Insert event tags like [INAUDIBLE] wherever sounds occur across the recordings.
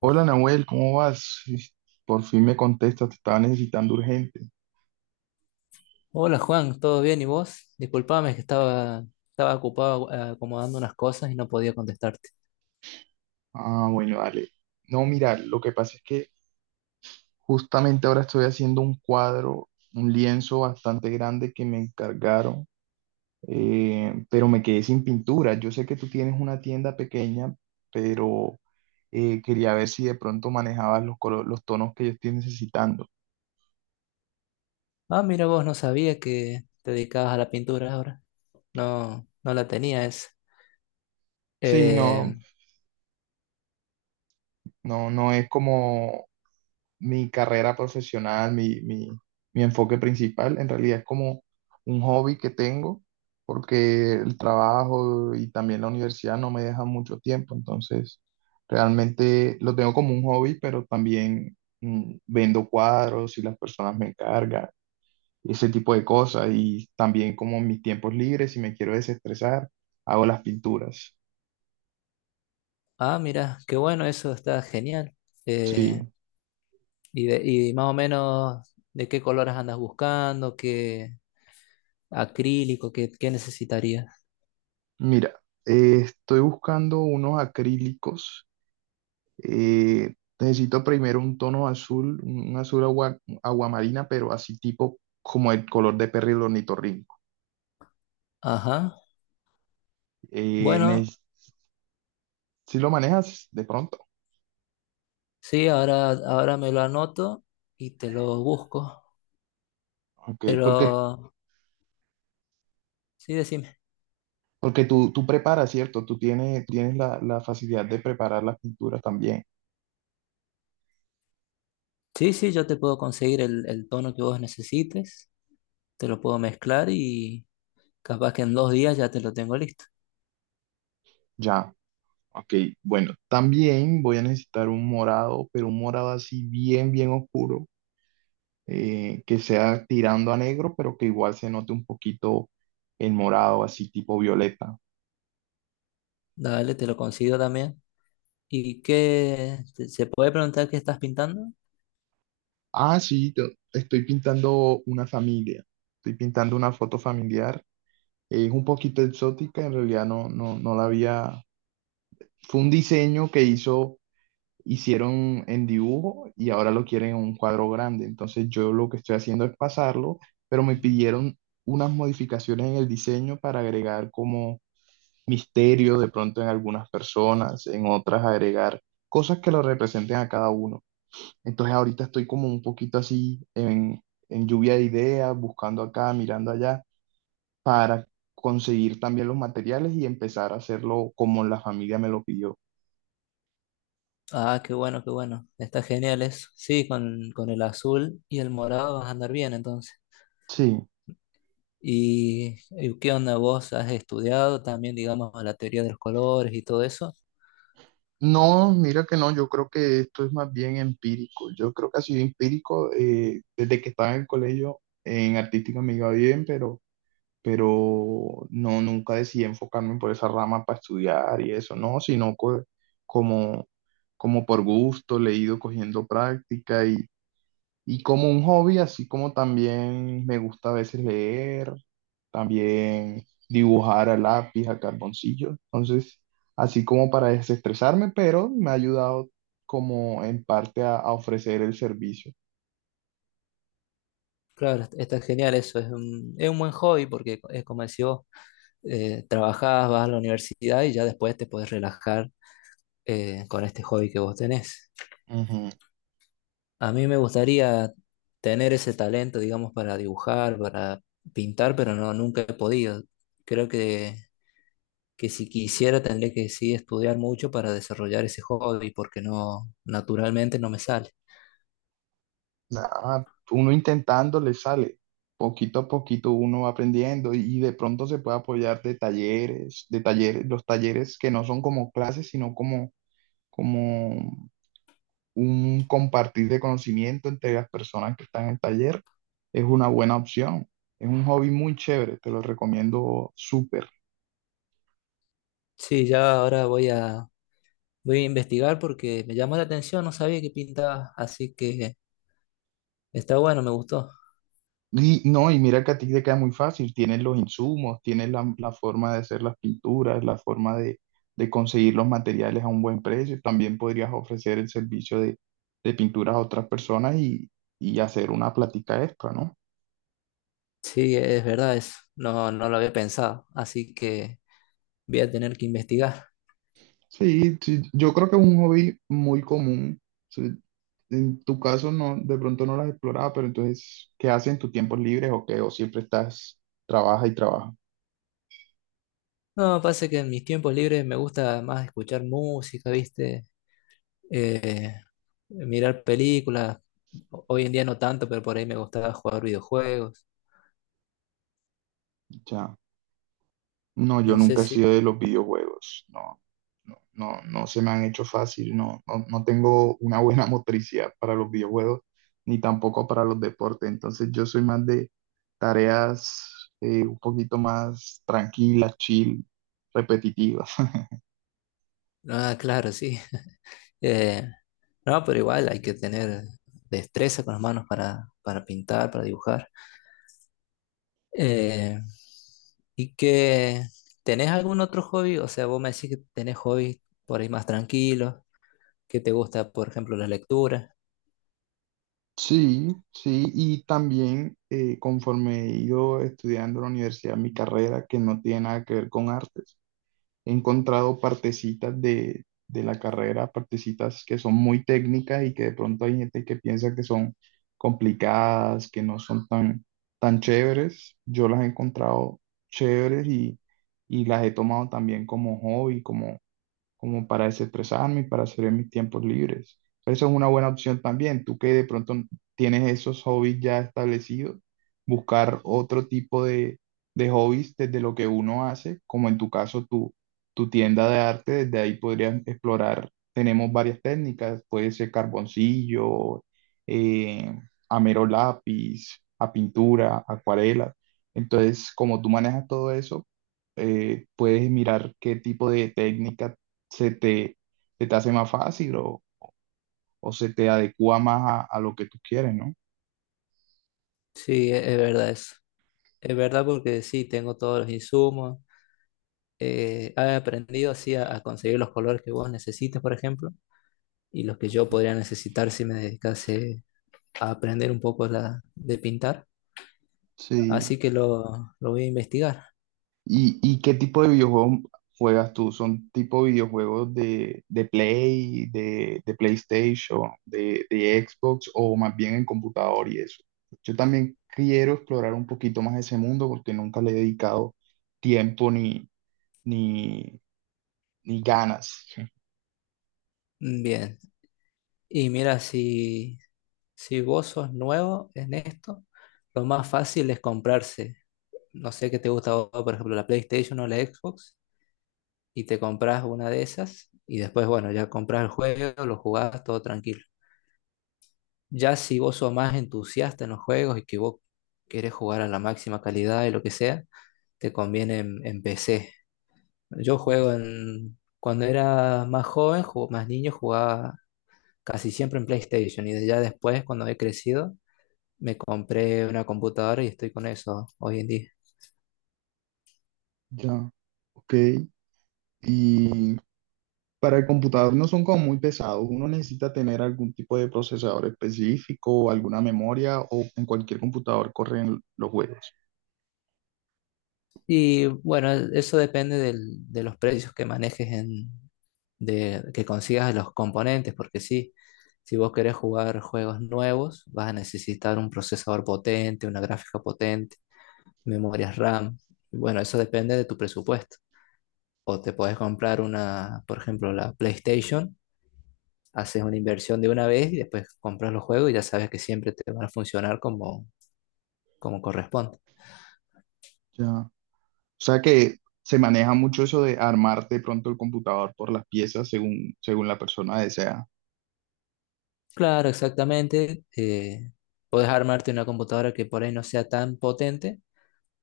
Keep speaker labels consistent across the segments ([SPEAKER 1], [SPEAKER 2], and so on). [SPEAKER 1] Hola Nahuel, ¿cómo vas? Sí, por fin me contestas, te estaba necesitando urgente.
[SPEAKER 2] Hola Juan, ¿todo bien? ¿Y vos? Disculpame, que estaba ocupado, acomodando unas cosas y no podía contestarte.
[SPEAKER 1] Ah, bueno, dale. No, mira, lo que pasa es que justamente ahora estoy haciendo un cuadro, un lienzo bastante grande que me encargaron, pero me quedé sin pintura. Yo sé que tú tienes una tienda pequeña, pero quería ver si de pronto manejabas los los tonos que yo estoy necesitando.
[SPEAKER 2] Ah, mira vos, no sabía que te dedicabas a la pintura ahora. No, no la tenía esa.
[SPEAKER 1] Sí,
[SPEAKER 2] Eh,
[SPEAKER 1] no, no, no es como mi carrera profesional, mi enfoque principal. En realidad es como un hobby que tengo, porque el trabajo y también la universidad no me dejan mucho tiempo, entonces realmente lo tengo como un hobby, pero también vendo cuadros y las personas me encargan, ese tipo de cosas, y también como en mis tiempos libres, si me quiero desestresar, hago las pinturas.
[SPEAKER 2] ah, mira, qué bueno, eso está genial.
[SPEAKER 1] Sí,
[SPEAKER 2] Eh, y, de- y más o menos, ¿de qué colores andas buscando? ¿Qué acrílico? ¿Qué necesitarías?
[SPEAKER 1] mira, estoy buscando unos acrílicos. Necesito primero un tono azul, un azul agua, aguamarina, pero así tipo como el color de perro y el ornitorrinco.
[SPEAKER 2] Ajá.
[SPEAKER 1] Eh,
[SPEAKER 2] Bueno,
[SPEAKER 1] neces- si lo manejas de pronto,
[SPEAKER 2] sí, ahora me lo anoto y te lo busco.
[SPEAKER 1] ok,
[SPEAKER 2] Pero,
[SPEAKER 1] porque,
[SPEAKER 2] sí, decime.
[SPEAKER 1] porque tú preparas, ¿cierto? Tú tienes, tienes la facilidad de preparar las pinturas también,
[SPEAKER 2] Sí, sí, yo te puedo conseguir el tono que vos necesites, te lo puedo mezclar y capaz que en 2 días ya te lo tengo listo.
[SPEAKER 1] ya. Ok, bueno, también voy a necesitar un morado, pero un morado así bien, bien oscuro, que sea tirando a negro, pero que igual se note un poquito el morado, así tipo violeta.
[SPEAKER 2] Dale, te lo consigo también. ¿Y qué? ¿Se puede preguntar qué estás pintando?
[SPEAKER 1] Ah, sí, estoy pintando una familia. Estoy pintando una foto familiar. Es un poquito exótica, en realidad no, no la había. Fue un diseño que hicieron en dibujo y ahora lo quieren en un cuadro grande. Entonces yo lo que estoy haciendo es pasarlo, pero me pidieron unas modificaciones en el diseño para agregar como misterio de pronto en algunas personas, en otras agregar cosas que lo representen a cada uno. Entonces ahorita estoy como un poquito así en lluvia de ideas, buscando acá, mirando allá, para conseguir también los materiales y empezar a hacerlo como la familia me lo pidió.
[SPEAKER 2] Ah, qué bueno, qué bueno. Está genial eso. Sí, con el azul y el morado vas a andar bien entonces.
[SPEAKER 1] Sí.
[SPEAKER 2] ¿Y qué onda vos has estudiado también, digamos, la teoría de los colores y todo eso?
[SPEAKER 1] No, mira que no, yo creo que esto es más bien empírico. Yo creo que ha sido empírico desde que estaba en el colegio, en artística me iba bien, pero no, nunca decidí enfocarme por esa rama para estudiar y eso, no, sino como, como por gusto, le he ido cogiendo práctica y como un hobby, así como también me gusta a veces leer, también dibujar a lápiz, a carboncillo, entonces, así como para desestresarme, pero me ha ayudado como en parte a ofrecer el servicio.
[SPEAKER 2] Claro, está genial eso. Es un buen hobby porque es como decís vos, trabajás, vas a la universidad y ya después te puedes relajar con este hobby que vos tenés. A mí me gustaría tener ese talento, digamos, para dibujar, para pintar, pero no, nunca he podido. Creo que si quisiera tendría que sí estudiar mucho para desarrollar ese hobby, porque no, naturalmente no me sale.
[SPEAKER 1] Nada, uno intentando le sale. Poquito a poquito uno va aprendiendo y de pronto se puede apoyar de talleres, los talleres que no son como clases, sino como, como un compartir de conocimiento entre las personas que están en el taller. Es una buena opción. Es un hobby muy chévere, te lo recomiendo súper.
[SPEAKER 2] Sí, ya ahora voy a investigar porque me llamó la atención, no sabía que pintaba, así que está bueno, me gustó.
[SPEAKER 1] Y no, y mira que a ti te queda muy fácil, tienes los insumos, tienes la forma de hacer las pinturas, la forma de conseguir los materiales a un buen precio. También podrías ofrecer el servicio de pinturas a otras personas y hacer una plática extra, ¿no?
[SPEAKER 2] Sí, es verdad eso. No, no lo había pensado, así que voy a tener que investigar.
[SPEAKER 1] Sí, sí, yo creo que es un hobby muy común. Sí, en tu caso no, de pronto no lo has explorado, pero entonces, ¿qué haces en tus tiempos libres o qué? ¿O siempre estás, trabaja y trabaja?
[SPEAKER 2] No, pasa que en mis tiempos libres me gusta más escuchar música, ¿viste? Eh, Mirar películas. Hoy en día no tanto, pero por ahí me gustaba jugar videojuegos.
[SPEAKER 1] Ya. No, yo
[SPEAKER 2] No sé
[SPEAKER 1] nunca he
[SPEAKER 2] si...
[SPEAKER 1] sido de los videojuegos. No, no se me han hecho fácil. No, no tengo una buena [LAUGHS] motricidad para los videojuegos, ni tampoco para los deportes. Entonces yo soy más de tareas un poquito más tranquilas, chill, repetitivas. [LAUGHS]
[SPEAKER 2] Ah, claro, sí. [LAUGHS] Eh, no, pero igual hay que tener destreza con las manos para pintar, para dibujar. Eh, ¿Y que tenés algún otro hobby? O sea, vos me decís que tenés hobbies por ahí más tranquilos, que te gusta, por ejemplo, la lectura.
[SPEAKER 1] Sí, sí, y también conforme he ido estudiando en la universidad, mi carrera, que no tiene nada que ver con artes. He encontrado partecitas de la carrera, partecitas que son muy técnicas y que de pronto hay gente que piensa que son complicadas, que no son tan, tan chéveres. Yo las he encontrado chéveres y las he tomado también como hobby, como, como para desestresarme y para hacer en mis tiempos libres. Esa es una buena opción también. Tú que de pronto tienes esos hobbies ya establecidos, buscar otro tipo de hobbies desde lo que uno hace, como en tu caso tu tienda de arte, desde ahí podrías explorar. Tenemos varias técnicas, puede ser carboncillo, eh, a mero lápiz, a pintura, acuarela. Entonces, como tú manejas todo eso, puedes mirar qué tipo de técnica se te, se te hace más fácil o se te adecua más a lo que tú quieres, ¿no?
[SPEAKER 2] Sí, verdad eso. Es verdad porque sí, tengo todos los insumos. He aprendido así a conseguir los colores que vos necesitas, por ejemplo, y los que yo podría necesitar si me dedicase a aprender un poco la, de pintar.
[SPEAKER 1] Sí.
[SPEAKER 2] Así que lo voy a investigar.
[SPEAKER 1] Y qué tipo de videojuegos juegas tú? ¿Son tipo videojuegos de Play, de PlayStation, de Xbox o más bien en computador y eso? Yo también quiero explorar un poquito más ese mundo porque nunca le he dedicado tiempo ni, ni ganas.
[SPEAKER 2] Bien. Y mira, si... Si vos sos nuevo en esto, lo más fácil es comprarse, no sé qué te gusta, a vos, por ejemplo, la PlayStation o la Xbox, y te compras una de esas, y después, bueno, ya compras el juego, lo jugás, todo tranquilo. Ya si vos sos más entusiasta en los juegos y que vos querés jugar a la máxima calidad y lo que sea, te conviene en PC. Yo juego en... Cuando era más joven, más niño, jugaba casi siempre en PlayStation, y ya después, cuando he crecido, me compré una computadora y estoy con eso hoy en día.
[SPEAKER 1] Ya, ok. ¿Y para el computador no son como muy pesados? Uno necesita tener algún tipo de procesador específico, o alguna memoria, o en cualquier computador corren los juegos.
[SPEAKER 2] Y bueno, eso depende de los precios que manejes en, de, que consigas de los componentes, porque sí, si vos querés jugar juegos nuevos, vas a necesitar un procesador potente, una gráfica potente, memorias RAM. Y bueno, eso depende de tu presupuesto. O te podés comprar una, por ejemplo, la PlayStation, haces una inversión de una vez y después compras los juegos y ya sabes que siempre te van a funcionar como, como corresponde.
[SPEAKER 1] Ya. O sea que se maneja mucho eso de armar de pronto el computador por las piezas según, según la persona desea.
[SPEAKER 2] Claro, exactamente. Puedes armarte una computadora que por ahí no sea tan potente,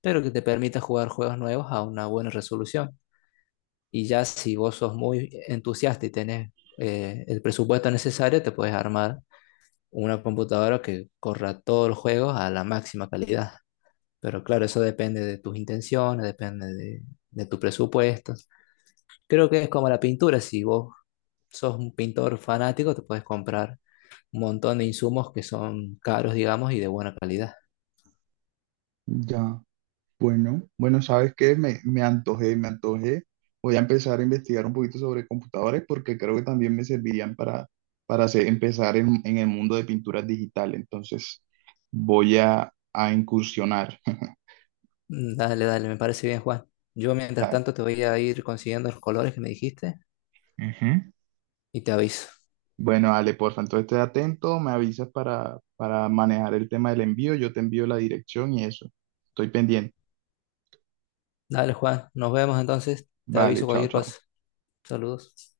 [SPEAKER 2] pero que te permita jugar juegos nuevos a una buena resolución. Y ya si vos sos muy entusiasta y tenés, el presupuesto necesario, te puedes armar una computadora que corra todos los juegos a la máxima calidad. Pero claro, eso depende de tus intenciones, depende de tus presupuestos. Creo que es como la pintura, si vos sos un pintor fanático, te puedes comprar un montón de insumos que son caros, digamos, y de buena calidad.
[SPEAKER 1] Ya. Bueno, bueno, ¿sabes qué? Me antojé, me antojé. Voy a empezar a investigar un poquito sobre computadores porque creo que también me servirían para empezar en el mundo de pinturas digital. Entonces, voy a incursionar. [LAUGHS]
[SPEAKER 2] Dale, dale, me parece bien, Juan. Yo mientras
[SPEAKER 1] Tal.
[SPEAKER 2] tanto te voy a ir consiguiendo los colores que me dijiste
[SPEAKER 1] Ujú.
[SPEAKER 2] y te aviso.
[SPEAKER 1] Bueno, Ale, porfa, entonces esté atento, me avisas para manejar el tema del envío, yo te envío la dirección y eso. Estoy pendiente.
[SPEAKER 2] Dale, Juan, nos vemos entonces. Te
[SPEAKER 1] Vale,
[SPEAKER 2] aviso
[SPEAKER 1] chao,
[SPEAKER 2] cualquier
[SPEAKER 1] chao.
[SPEAKER 2] cosa. Saludos.